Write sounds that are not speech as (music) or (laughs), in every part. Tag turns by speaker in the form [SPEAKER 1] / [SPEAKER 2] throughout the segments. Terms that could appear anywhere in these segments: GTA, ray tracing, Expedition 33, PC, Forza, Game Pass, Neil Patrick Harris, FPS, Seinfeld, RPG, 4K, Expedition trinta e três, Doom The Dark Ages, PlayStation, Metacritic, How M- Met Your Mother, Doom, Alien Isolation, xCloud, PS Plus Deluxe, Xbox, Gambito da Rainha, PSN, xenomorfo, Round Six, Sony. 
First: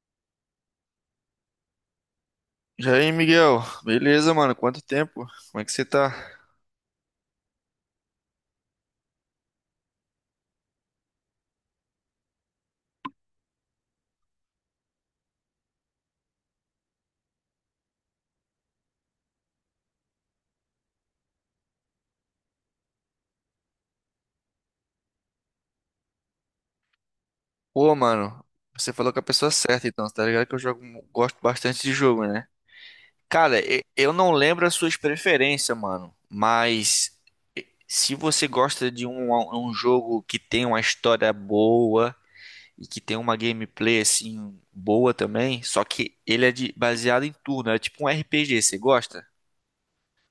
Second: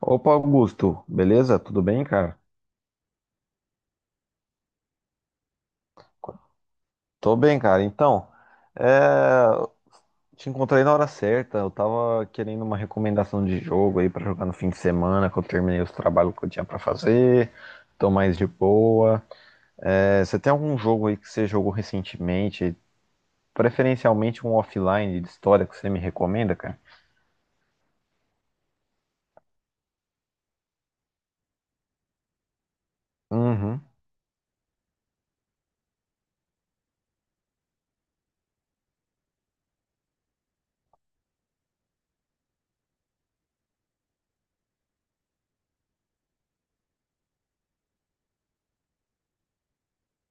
[SPEAKER 1] Opa, Augusto, beleza? Tudo bem, cara?
[SPEAKER 2] E aí, Miguel? Beleza, mano? Quanto tempo? Como é que você tá?
[SPEAKER 1] Tô bem, cara. Então, é, te encontrei na hora certa. Eu tava querendo uma recomendação de jogo aí pra jogar no fim de semana, que eu terminei os trabalhos que eu tinha pra fazer, tô mais de boa. É, você tem algum jogo aí que você jogou recentemente, preferencialmente um offline de história que você me recomenda, cara?
[SPEAKER 2] Pô, mano, você falou com a pessoa certa, então, tá ligado que eu jogo, gosto bastante de jogo, né? Cara,
[SPEAKER 1] Uhum.
[SPEAKER 2] eu não lembro as suas preferências, mano, mas se você gosta de um, jogo que tem uma história boa e que tem uma gameplay, assim, boa também, só que ele é baseado em turno, é tipo um RPG, você gosta?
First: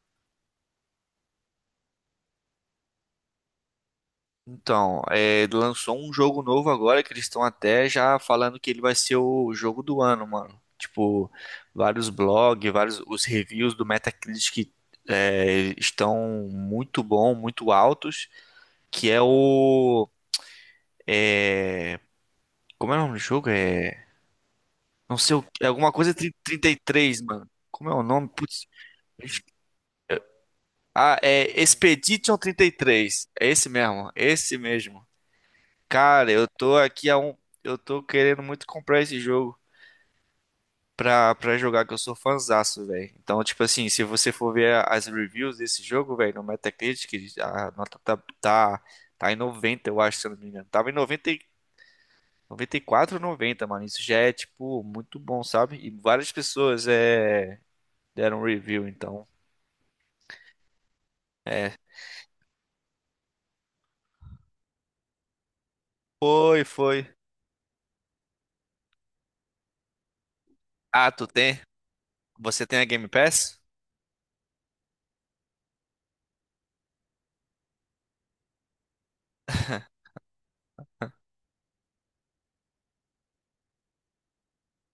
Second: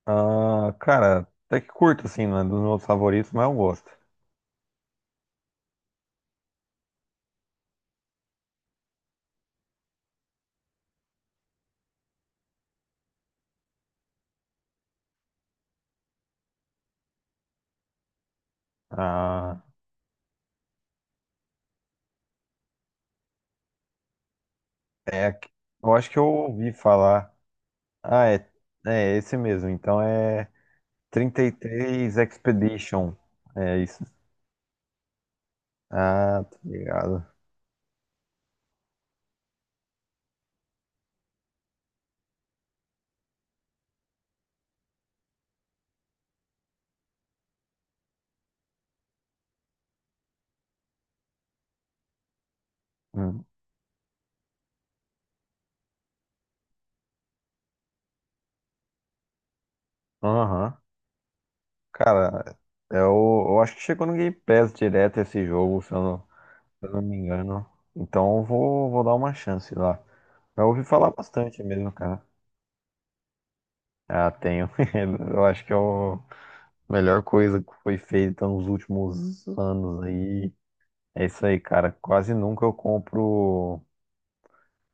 [SPEAKER 1] Ah, cara, até que curto, assim, não é dos meus favoritos, mas eu gosto.
[SPEAKER 2] Então, lançou um jogo novo agora que eles estão até já falando que ele vai ser o jogo do ano, mano. Tipo, vários blogs, vários os reviews do Metacritic estão muito bom, muito altos, que é
[SPEAKER 1] Ah,
[SPEAKER 2] o é, como é o nome do jogo? Não sei,
[SPEAKER 1] é,
[SPEAKER 2] é alguma
[SPEAKER 1] eu acho
[SPEAKER 2] coisa
[SPEAKER 1] que eu
[SPEAKER 2] trinta
[SPEAKER 1] ouvi
[SPEAKER 2] e três
[SPEAKER 1] falar.
[SPEAKER 2] mano. Como é o
[SPEAKER 1] Ah,
[SPEAKER 2] nome?
[SPEAKER 1] é,
[SPEAKER 2] Putz.
[SPEAKER 1] é esse mesmo. Então é
[SPEAKER 2] Ah,
[SPEAKER 1] trinta e
[SPEAKER 2] é
[SPEAKER 1] três
[SPEAKER 2] Expedition trinta e
[SPEAKER 1] Expedition.
[SPEAKER 2] três. É esse
[SPEAKER 1] É isso.
[SPEAKER 2] mesmo, é esse mesmo. Cara,
[SPEAKER 1] Ah,
[SPEAKER 2] eu
[SPEAKER 1] tá
[SPEAKER 2] tô aqui a
[SPEAKER 1] ligado.
[SPEAKER 2] um. Eu tô querendo muito comprar esse jogo pra jogar, que eu sou fãzaço, velho. Então, tipo assim, se você for ver as reviews desse jogo, velho, no Metacritic, a nota tá em 90, eu acho, se eu não me engano. Tava em 90, 94,
[SPEAKER 1] Hum.
[SPEAKER 2] 90, mano. Isso já é, tipo, muito bom, sabe? E várias pessoas deram review, então.
[SPEAKER 1] Aham.
[SPEAKER 2] É.
[SPEAKER 1] Cara, eu acho que chegou no Game Pass direto esse jogo, se eu não,
[SPEAKER 2] Foi,
[SPEAKER 1] se eu não
[SPEAKER 2] foi.
[SPEAKER 1] me engano. Então vou dar uma chance lá. Eu ouvi falar
[SPEAKER 2] Ah, tu tem?
[SPEAKER 1] bastante mesmo, cara.
[SPEAKER 2] Você tem a Game Pass?
[SPEAKER 1] Ah, tenho. (laughs) Eu acho que é a melhor coisa que foi feita nos últimos anos aí. É isso aí, cara. Quase nunca eu compro.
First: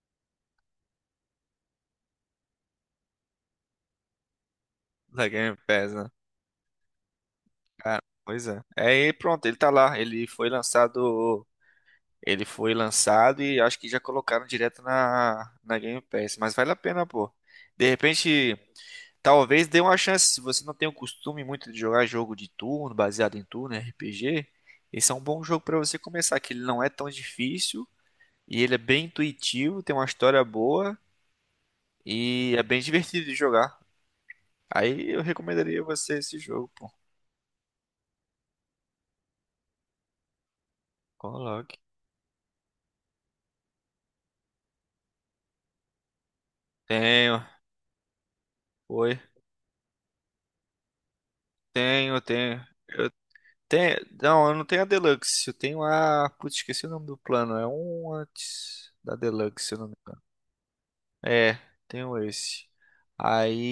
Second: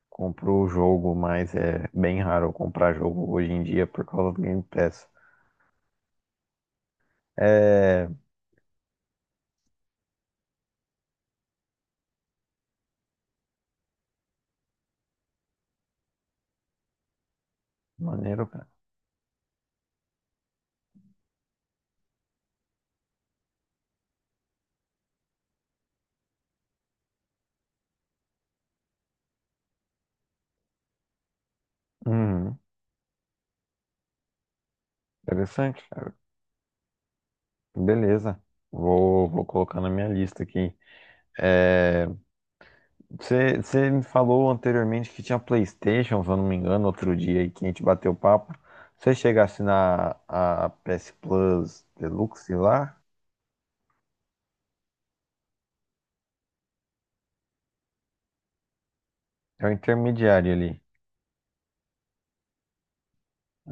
[SPEAKER 1] Compro o jogo, mas é bem raro eu comprar jogo hoje em dia por causa do Game Pass.
[SPEAKER 2] Da Game Pass, né? Cara,
[SPEAKER 1] É.
[SPEAKER 2] pois é. É, e pronto, ele tá lá. Ele foi lançado. Ele foi lançado e acho que já colocaram direto na Game Pass. Mas vale a pena, pô. De
[SPEAKER 1] Maneiro,
[SPEAKER 2] repente,
[SPEAKER 1] cara.
[SPEAKER 2] talvez dê uma chance. Se você não tem o costume muito de jogar jogo de turno, baseado em turno, RPG, esse é um bom jogo pra você começar, que ele não é tão difícil e ele é bem intuitivo, tem uma história boa e
[SPEAKER 1] Uhum.
[SPEAKER 2] é bem (laughs) divertido de jogar. Aí eu recomendaria
[SPEAKER 1] Interessante, cara.
[SPEAKER 2] você esse jogo, pô.
[SPEAKER 1] Beleza. Vou colocar na minha lista aqui.
[SPEAKER 2] Coloque.
[SPEAKER 1] É, você me falou anteriormente que tinha PlayStation, se eu não me engano, outro dia
[SPEAKER 2] Tenho.
[SPEAKER 1] aí que a gente bateu papo. Você
[SPEAKER 2] Oi.
[SPEAKER 1] chegasse na a PS Plus
[SPEAKER 2] Tenho,
[SPEAKER 1] Deluxe
[SPEAKER 2] tenho.
[SPEAKER 1] lá,
[SPEAKER 2] Eu tenho. Não, eu não tenho a Deluxe. Eu tenho a. Putz, esqueci o nome do plano. É um antes da
[SPEAKER 1] é
[SPEAKER 2] Deluxe,
[SPEAKER 1] o
[SPEAKER 2] se eu não me engano.
[SPEAKER 1] intermediário ali.
[SPEAKER 2] É, tenho esse.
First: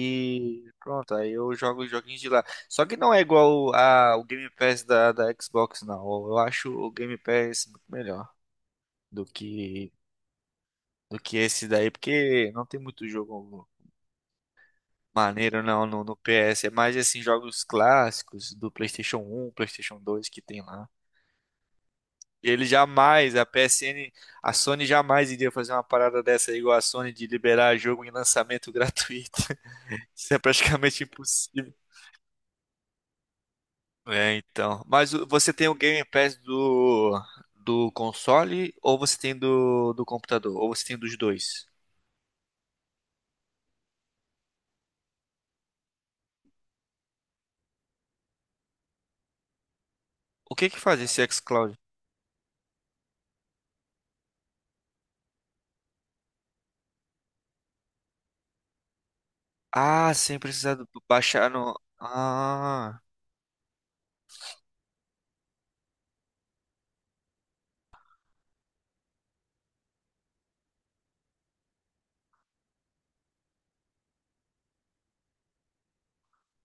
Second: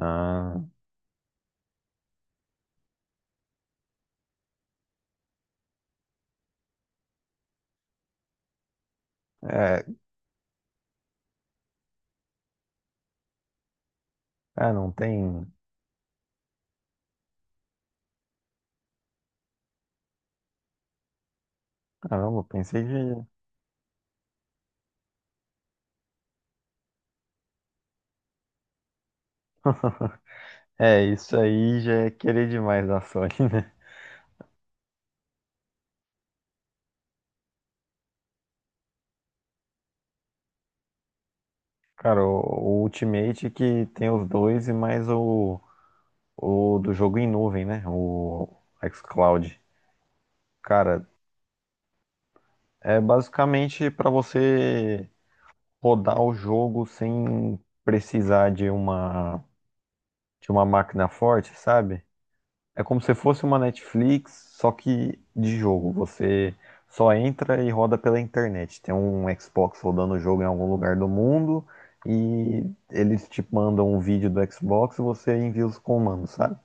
[SPEAKER 1] Ah,
[SPEAKER 2] Pronto, aí eu jogo os joguinhos de lá. Só que não é igual a, o Game Pass da Xbox, não. Eu acho o Game Pass muito melhor do
[SPEAKER 1] é,
[SPEAKER 2] que, do que esse daí, porque não tem muito jogo.
[SPEAKER 1] ah, não tem.
[SPEAKER 2] Maneiro não, no PS, é mais assim, jogos clássicos do PlayStation 1 PlayStation 2 que tem lá.
[SPEAKER 1] Caramba, eu
[SPEAKER 2] Ele
[SPEAKER 1] pensei que
[SPEAKER 2] jamais, a PSN, a Sony jamais iria fazer uma parada dessa igual a Sony de liberar jogo em lançamento gratuito. (laughs) Isso é praticamente
[SPEAKER 1] é, isso
[SPEAKER 2] impossível.
[SPEAKER 1] aí já é querer demais da Sony, (laughs) né?
[SPEAKER 2] É, então. Mas você tem o Game Pass do console ou você tem do computador? Ou você tem dos dois?
[SPEAKER 1] Cara, o Ultimate que tem os dois e mais o do jogo em nuvem, né? O xCloud.
[SPEAKER 2] O que que faz
[SPEAKER 1] Cara,
[SPEAKER 2] esse xCloud?
[SPEAKER 1] é basicamente pra você rodar o jogo sem precisar de uma,
[SPEAKER 2] Ah, sem
[SPEAKER 1] de uma
[SPEAKER 2] precisar
[SPEAKER 1] máquina
[SPEAKER 2] baixar
[SPEAKER 1] forte,
[SPEAKER 2] no.
[SPEAKER 1] sabe? É como
[SPEAKER 2] Ah,
[SPEAKER 1] se fosse uma Netflix, só que de jogo. Você só entra e roda pela internet. Tem um Xbox rodando o jogo em algum lugar do mundo e eles te mandam um vídeo do Xbox e você envia os comandos, sabe?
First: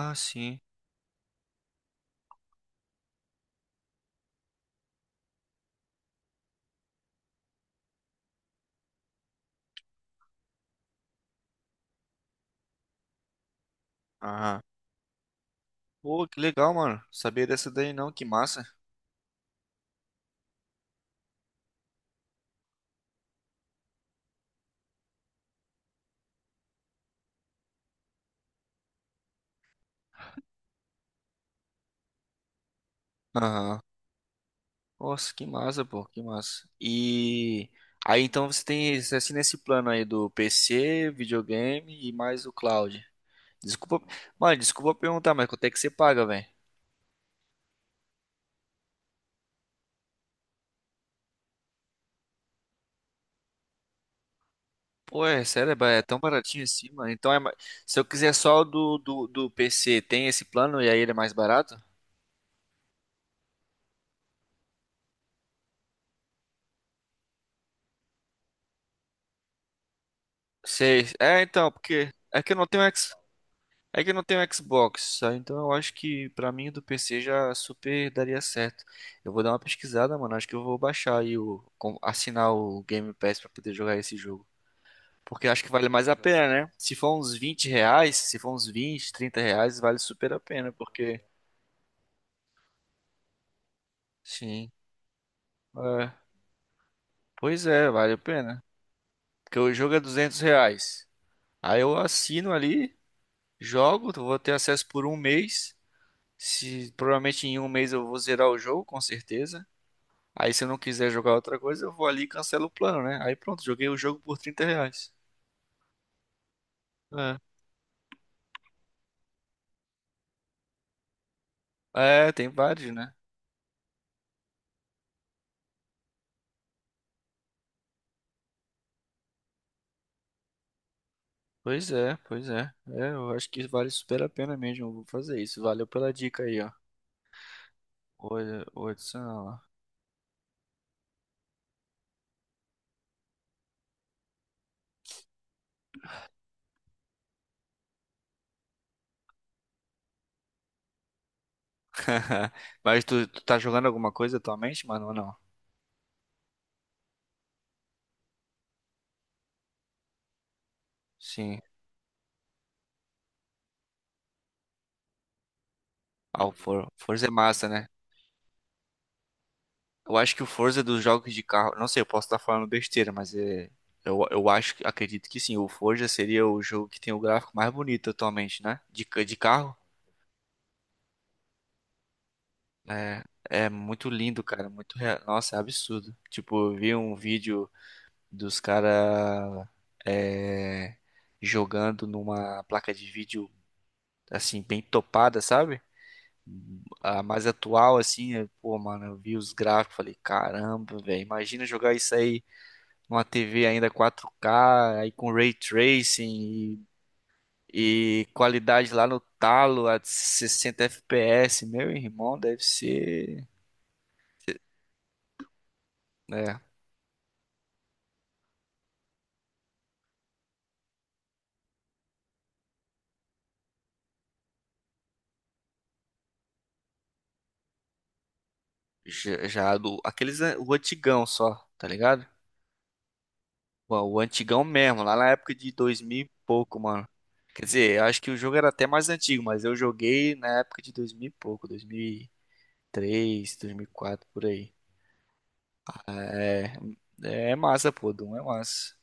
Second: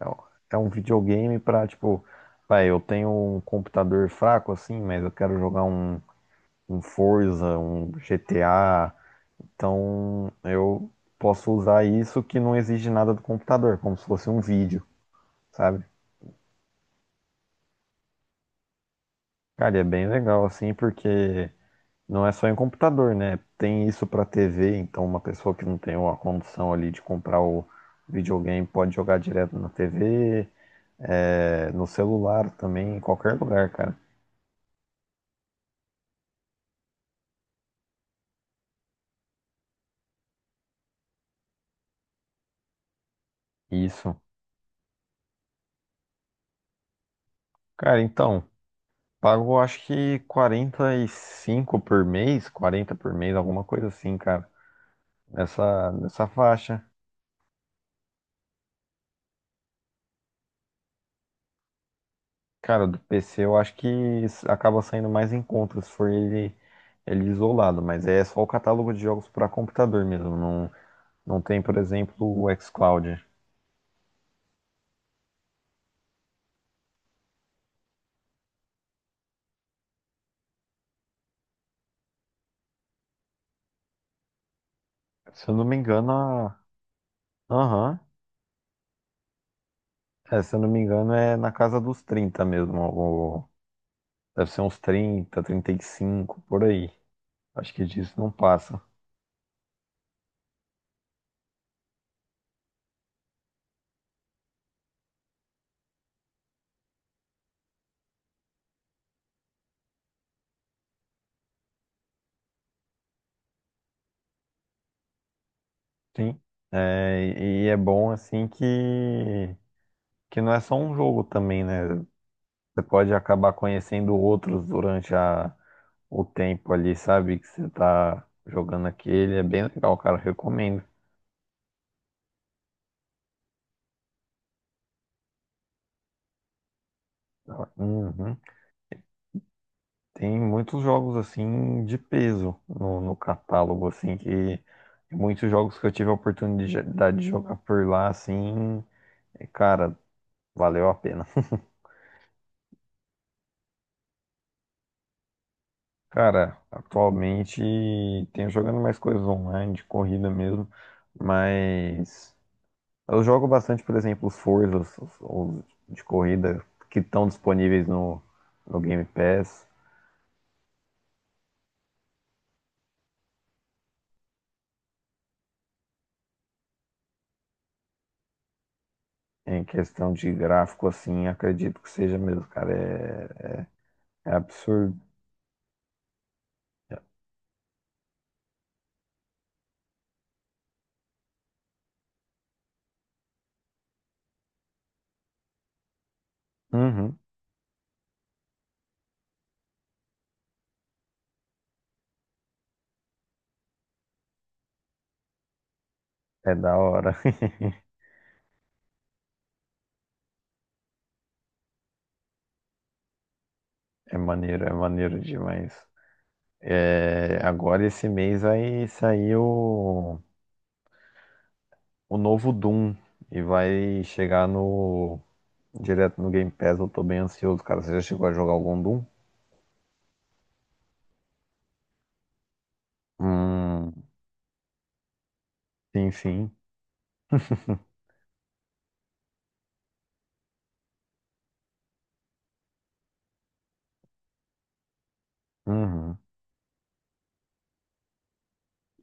[SPEAKER 1] É um- é
[SPEAKER 2] sim.
[SPEAKER 1] um videogame pra, tipo, vai, eu tenho um computador fraco assim, mas eu quero jogar um Forza, um GTA, então eu posso usar isso que não exige nada do computador, como se fosse um
[SPEAKER 2] Ah.
[SPEAKER 1] vídeo, sabe?
[SPEAKER 2] Pô, que legal, mano. Sabia dessa daí não, que massa.
[SPEAKER 1] Cara, e é bem legal assim, porque não é só em computador, né? Tem isso pra TV, então uma pessoa que não tem uma condição ali de comprar o videogame pode jogar direto na TV, é, no celular também, em qualquer lugar,
[SPEAKER 2] Aham.
[SPEAKER 1] cara.
[SPEAKER 2] Nossa, que massa, pô, que massa. E aí então você assina assim nesse plano aí do PC, videogame e mais o cloud. Desculpa,
[SPEAKER 1] Isso.
[SPEAKER 2] mano, desculpa perguntar, mas quanto é que você paga, velho?
[SPEAKER 1] Cara, então, pago acho que 45 por mês, 40 por mês, alguma coisa assim, cara.
[SPEAKER 2] Pô, é sério, é tão
[SPEAKER 1] Nessa
[SPEAKER 2] baratinho
[SPEAKER 1] faixa.
[SPEAKER 2] assim, mano. Então se eu quiser só o do PC, tem esse plano e aí ele é mais barato?
[SPEAKER 1] Cara, do PC eu acho que acaba saindo mais em conta se for ele, ele isolado, mas é só o catálogo de jogos para computador mesmo. Não,
[SPEAKER 2] Sei.
[SPEAKER 1] não
[SPEAKER 2] É,
[SPEAKER 1] tem,
[SPEAKER 2] então,
[SPEAKER 1] por
[SPEAKER 2] porque
[SPEAKER 1] exemplo,
[SPEAKER 2] é
[SPEAKER 1] o
[SPEAKER 2] que eu não tenho.
[SPEAKER 1] xCloud.
[SPEAKER 2] É que eu não tenho Xbox, tá? Então eu acho que pra mim do PC já super daria certo. Eu vou dar uma pesquisada, mano. Acho que eu vou baixar aí assinar o Game Pass pra poder jogar esse jogo. Porque
[SPEAKER 1] Se eu
[SPEAKER 2] acho
[SPEAKER 1] não
[SPEAKER 2] que
[SPEAKER 1] me
[SPEAKER 2] vale mais
[SPEAKER 1] engano,
[SPEAKER 2] a pena,
[SPEAKER 1] a...
[SPEAKER 2] né? Se for uns vinte
[SPEAKER 1] aham.
[SPEAKER 2] reais, se for uns 20, R$ 30, vale super a
[SPEAKER 1] É, se eu não
[SPEAKER 2] pena,
[SPEAKER 1] me engano,
[SPEAKER 2] porque...
[SPEAKER 1] é na casa dos 30 mesmo. Deve ser
[SPEAKER 2] Sim.
[SPEAKER 1] uns 30 trinta e
[SPEAKER 2] É,
[SPEAKER 1] cinco por aí.
[SPEAKER 2] pois
[SPEAKER 1] Acho que
[SPEAKER 2] é, vale a
[SPEAKER 1] disso não
[SPEAKER 2] pena.
[SPEAKER 1] passa.
[SPEAKER 2] Porque o jogo é R$ 200. Aí eu assino ali, jogo, vou ter acesso por um mês. Se, Provavelmente em um mês eu vou zerar o jogo, com certeza. Aí se eu não quiser jogar outra coisa, eu vou ali e cancelo o plano, né? Aí pronto, joguei o jogo por R$ 30.
[SPEAKER 1] Sim. É, e é bom assim que não é só um jogo também, né?
[SPEAKER 2] É, tem
[SPEAKER 1] Você
[SPEAKER 2] vários, né?
[SPEAKER 1] pode acabar conhecendo outros durante a o tempo ali, sabe? Que você tá jogando aquele. É bem legal, cara. Recomendo.
[SPEAKER 2] Pois é, pois é. É, eu acho que vale super a pena mesmo. Eu vou fazer isso. Valeu pela dica aí, ó.
[SPEAKER 1] Uhum.
[SPEAKER 2] Olha, olha, isso não.
[SPEAKER 1] Tem muitos jogos assim de peso no, no catálogo, assim, que muitos jogos que eu tive a oportunidade de jogar por lá, assim, é, cara, valeu a pena.
[SPEAKER 2] (laughs) Mas tu tá jogando alguma coisa atualmente, mano, ou não?
[SPEAKER 1] Cara, atualmente tenho jogando mais coisas online, de corrida mesmo,
[SPEAKER 2] Sim.
[SPEAKER 1] mas eu jogo bastante, por exemplo, os Forzas, os de
[SPEAKER 2] Ah, o
[SPEAKER 1] corrida que
[SPEAKER 2] Forza
[SPEAKER 1] estão
[SPEAKER 2] é massa,
[SPEAKER 1] disponíveis
[SPEAKER 2] né?
[SPEAKER 1] no, no Game Pass.
[SPEAKER 2] Eu acho que o Forza é dos jogos de carro. Não sei, eu posso estar falando besteira, mas é. Eu acho, acredito que sim. O Forza seria o jogo que tem o gráfico mais bonito atualmente, né? De
[SPEAKER 1] Em
[SPEAKER 2] carro.
[SPEAKER 1] questão de gráfico, assim, acredito que seja mesmo, cara.
[SPEAKER 2] É, é, muito
[SPEAKER 1] É, é
[SPEAKER 2] lindo, cara.
[SPEAKER 1] absurdo.
[SPEAKER 2] Nossa, é absurdo. Tipo, eu vi um vídeo dos caras jogando numa placa de vídeo assim, bem topada, sabe?
[SPEAKER 1] Uhum,
[SPEAKER 2] A mais atual, assim, pô, mano, eu vi os gráficos, falei, caramba, velho, imagina jogar isso aí numa TV ainda 4K, aí com ray
[SPEAKER 1] é da
[SPEAKER 2] tracing
[SPEAKER 1] hora. (laughs)
[SPEAKER 2] e qualidade lá no talo a 60 FPS, meu irmão, deve ser.
[SPEAKER 1] É maneiro demais.
[SPEAKER 2] Né?
[SPEAKER 1] É, agora esse mês vai sair o novo Doom e vai chegar no direto no Game Pass. Eu tô bem ansioso, cara. Você já chegou a jogar algum Doom?
[SPEAKER 2] Já o antigão só, tá ligado?
[SPEAKER 1] Hum,
[SPEAKER 2] Pô, o antigão mesmo, lá na época de
[SPEAKER 1] sim,
[SPEAKER 2] 2000 e
[SPEAKER 1] sim.
[SPEAKER 2] pouco, mano. Quer dizer, eu acho que o jogo era até mais antigo, mas eu joguei na época de 2000 e pouco, 2003, quatro por aí.
[SPEAKER 1] Uhum.
[SPEAKER 2] É, é, massa, pô, Doom é massa.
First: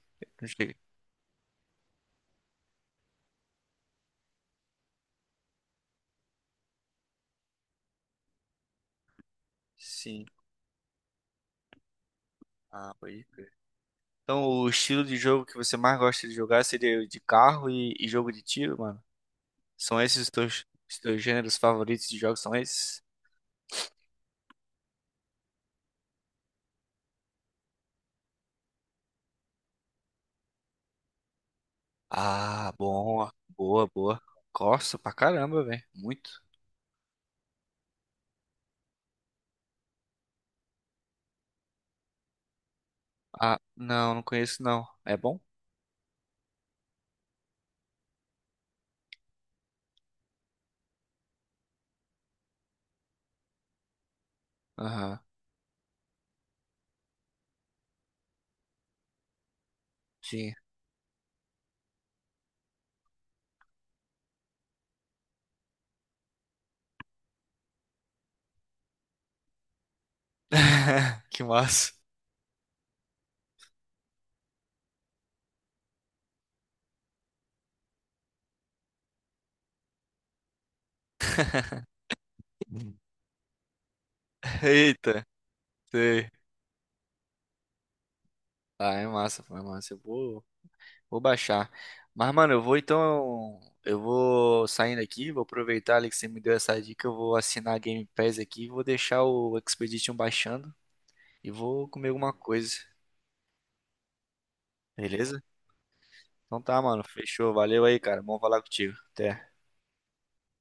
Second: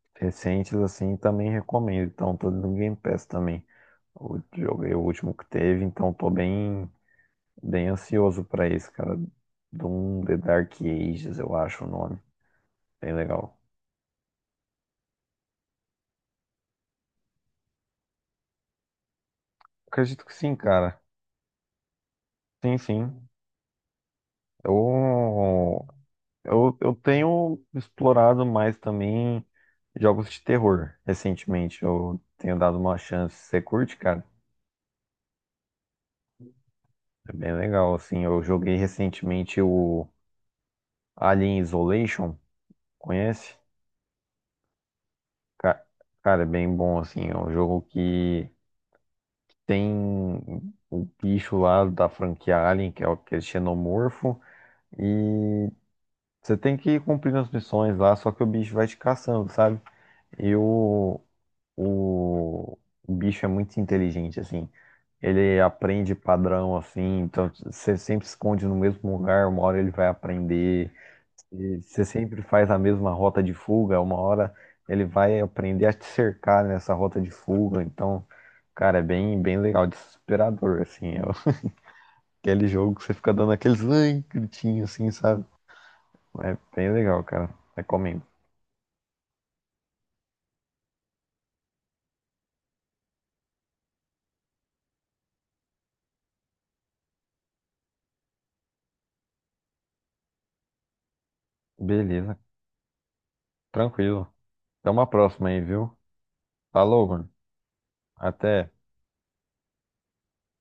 [SPEAKER 2] Não
[SPEAKER 1] Recentes
[SPEAKER 2] chega-
[SPEAKER 1] assim também recomendo. Então, tô no Game Pass também. Eu joguei o último que teve, então tô bem bem ansioso pra esse, cara. Doom
[SPEAKER 2] Sim.
[SPEAKER 1] The Dark Ages, eu acho o nome.
[SPEAKER 2] Ah,
[SPEAKER 1] Bem
[SPEAKER 2] pode crer.
[SPEAKER 1] legal.
[SPEAKER 2] Então, o estilo de jogo que você mais gosta de jogar seria o de carro e jogo de tiro, mano? São esses
[SPEAKER 1] Acredito
[SPEAKER 2] os
[SPEAKER 1] que sim,
[SPEAKER 2] teus, os
[SPEAKER 1] cara.
[SPEAKER 2] teus gêneros favoritos de jogos? São
[SPEAKER 1] Sim,
[SPEAKER 2] esses?
[SPEAKER 1] sim. Eu, eu tenho explorado mais também jogos de terror recentemente. Eu tenho
[SPEAKER 2] Ah,
[SPEAKER 1] dado uma
[SPEAKER 2] bom,
[SPEAKER 1] chance. Você
[SPEAKER 2] boa,
[SPEAKER 1] curte,
[SPEAKER 2] boa.
[SPEAKER 1] cara?
[SPEAKER 2] Gosto pra caramba, velho. Muito.
[SPEAKER 1] É bem legal, assim. Eu joguei recentemente o Alien Isolation. Conhece?
[SPEAKER 2] Ah, não, não conheço não. É bom?
[SPEAKER 1] Ca- Cara, é bem bom, assim. É um jogo que tem o bicho lá da franquia Alien, que é que é xenomorfo,
[SPEAKER 2] Aham,
[SPEAKER 1] e você tem que ir cumprindo as missões lá, só que o bicho vai te caçando, sabe?
[SPEAKER 2] sim.
[SPEAKER 1] E o, o bicho é muito inteligente, assim. Ele aprende padrão, assim, então você sempre esconde no mesmo lugar, uma hora ele vai aprender.
[SPEAKER 2] (laughs) Que
[SPEAKER 1] E
[SPEAKER 2] massa.
[SPEAKER 1] você sempre faz a mesma rota de fuga, uma hora ele vai aprender a te cercar nessa rota de fuga. Então, cara, é bem legal, desesperador, assim. É (laughs) aquele jogo que você fica dando aqueles "Ai", gritinhos, assim,
[SPEAKER 2] Eita,
[SPEAKER 1] sabe?
[SPEAKER 2] sei.
[SPEAKER 1] É bem legal, cara. Recomendo.
[SPEAKER 2] Ah, é massa, foi massa. Eu vou baixar. Mas, mano, eu vou então. Eu vou saindo aqui, vou aproveitar ali que você me deu essa dica. Eu vou assinar a Game Pass aqui, vou deixar o Expedition baixando e vou comer alguma
[SPEAKER 1] Beleza,
[SPEAKER 2] coisa,
[SPEAKER 1] tranquilo. Até uma
[SPEAKER 2] beleza?
[SPEAKER 1] próxima aí, viu?
[SPEAKER 2] Então tá, mano,
[SPEAKER 1] Falou, mano.
[SPEAKER 2] fechou. Valeu aí, cara. Bom falar
[SPEAKER 1] Até.
[SPEAKER 2] contigo. Até.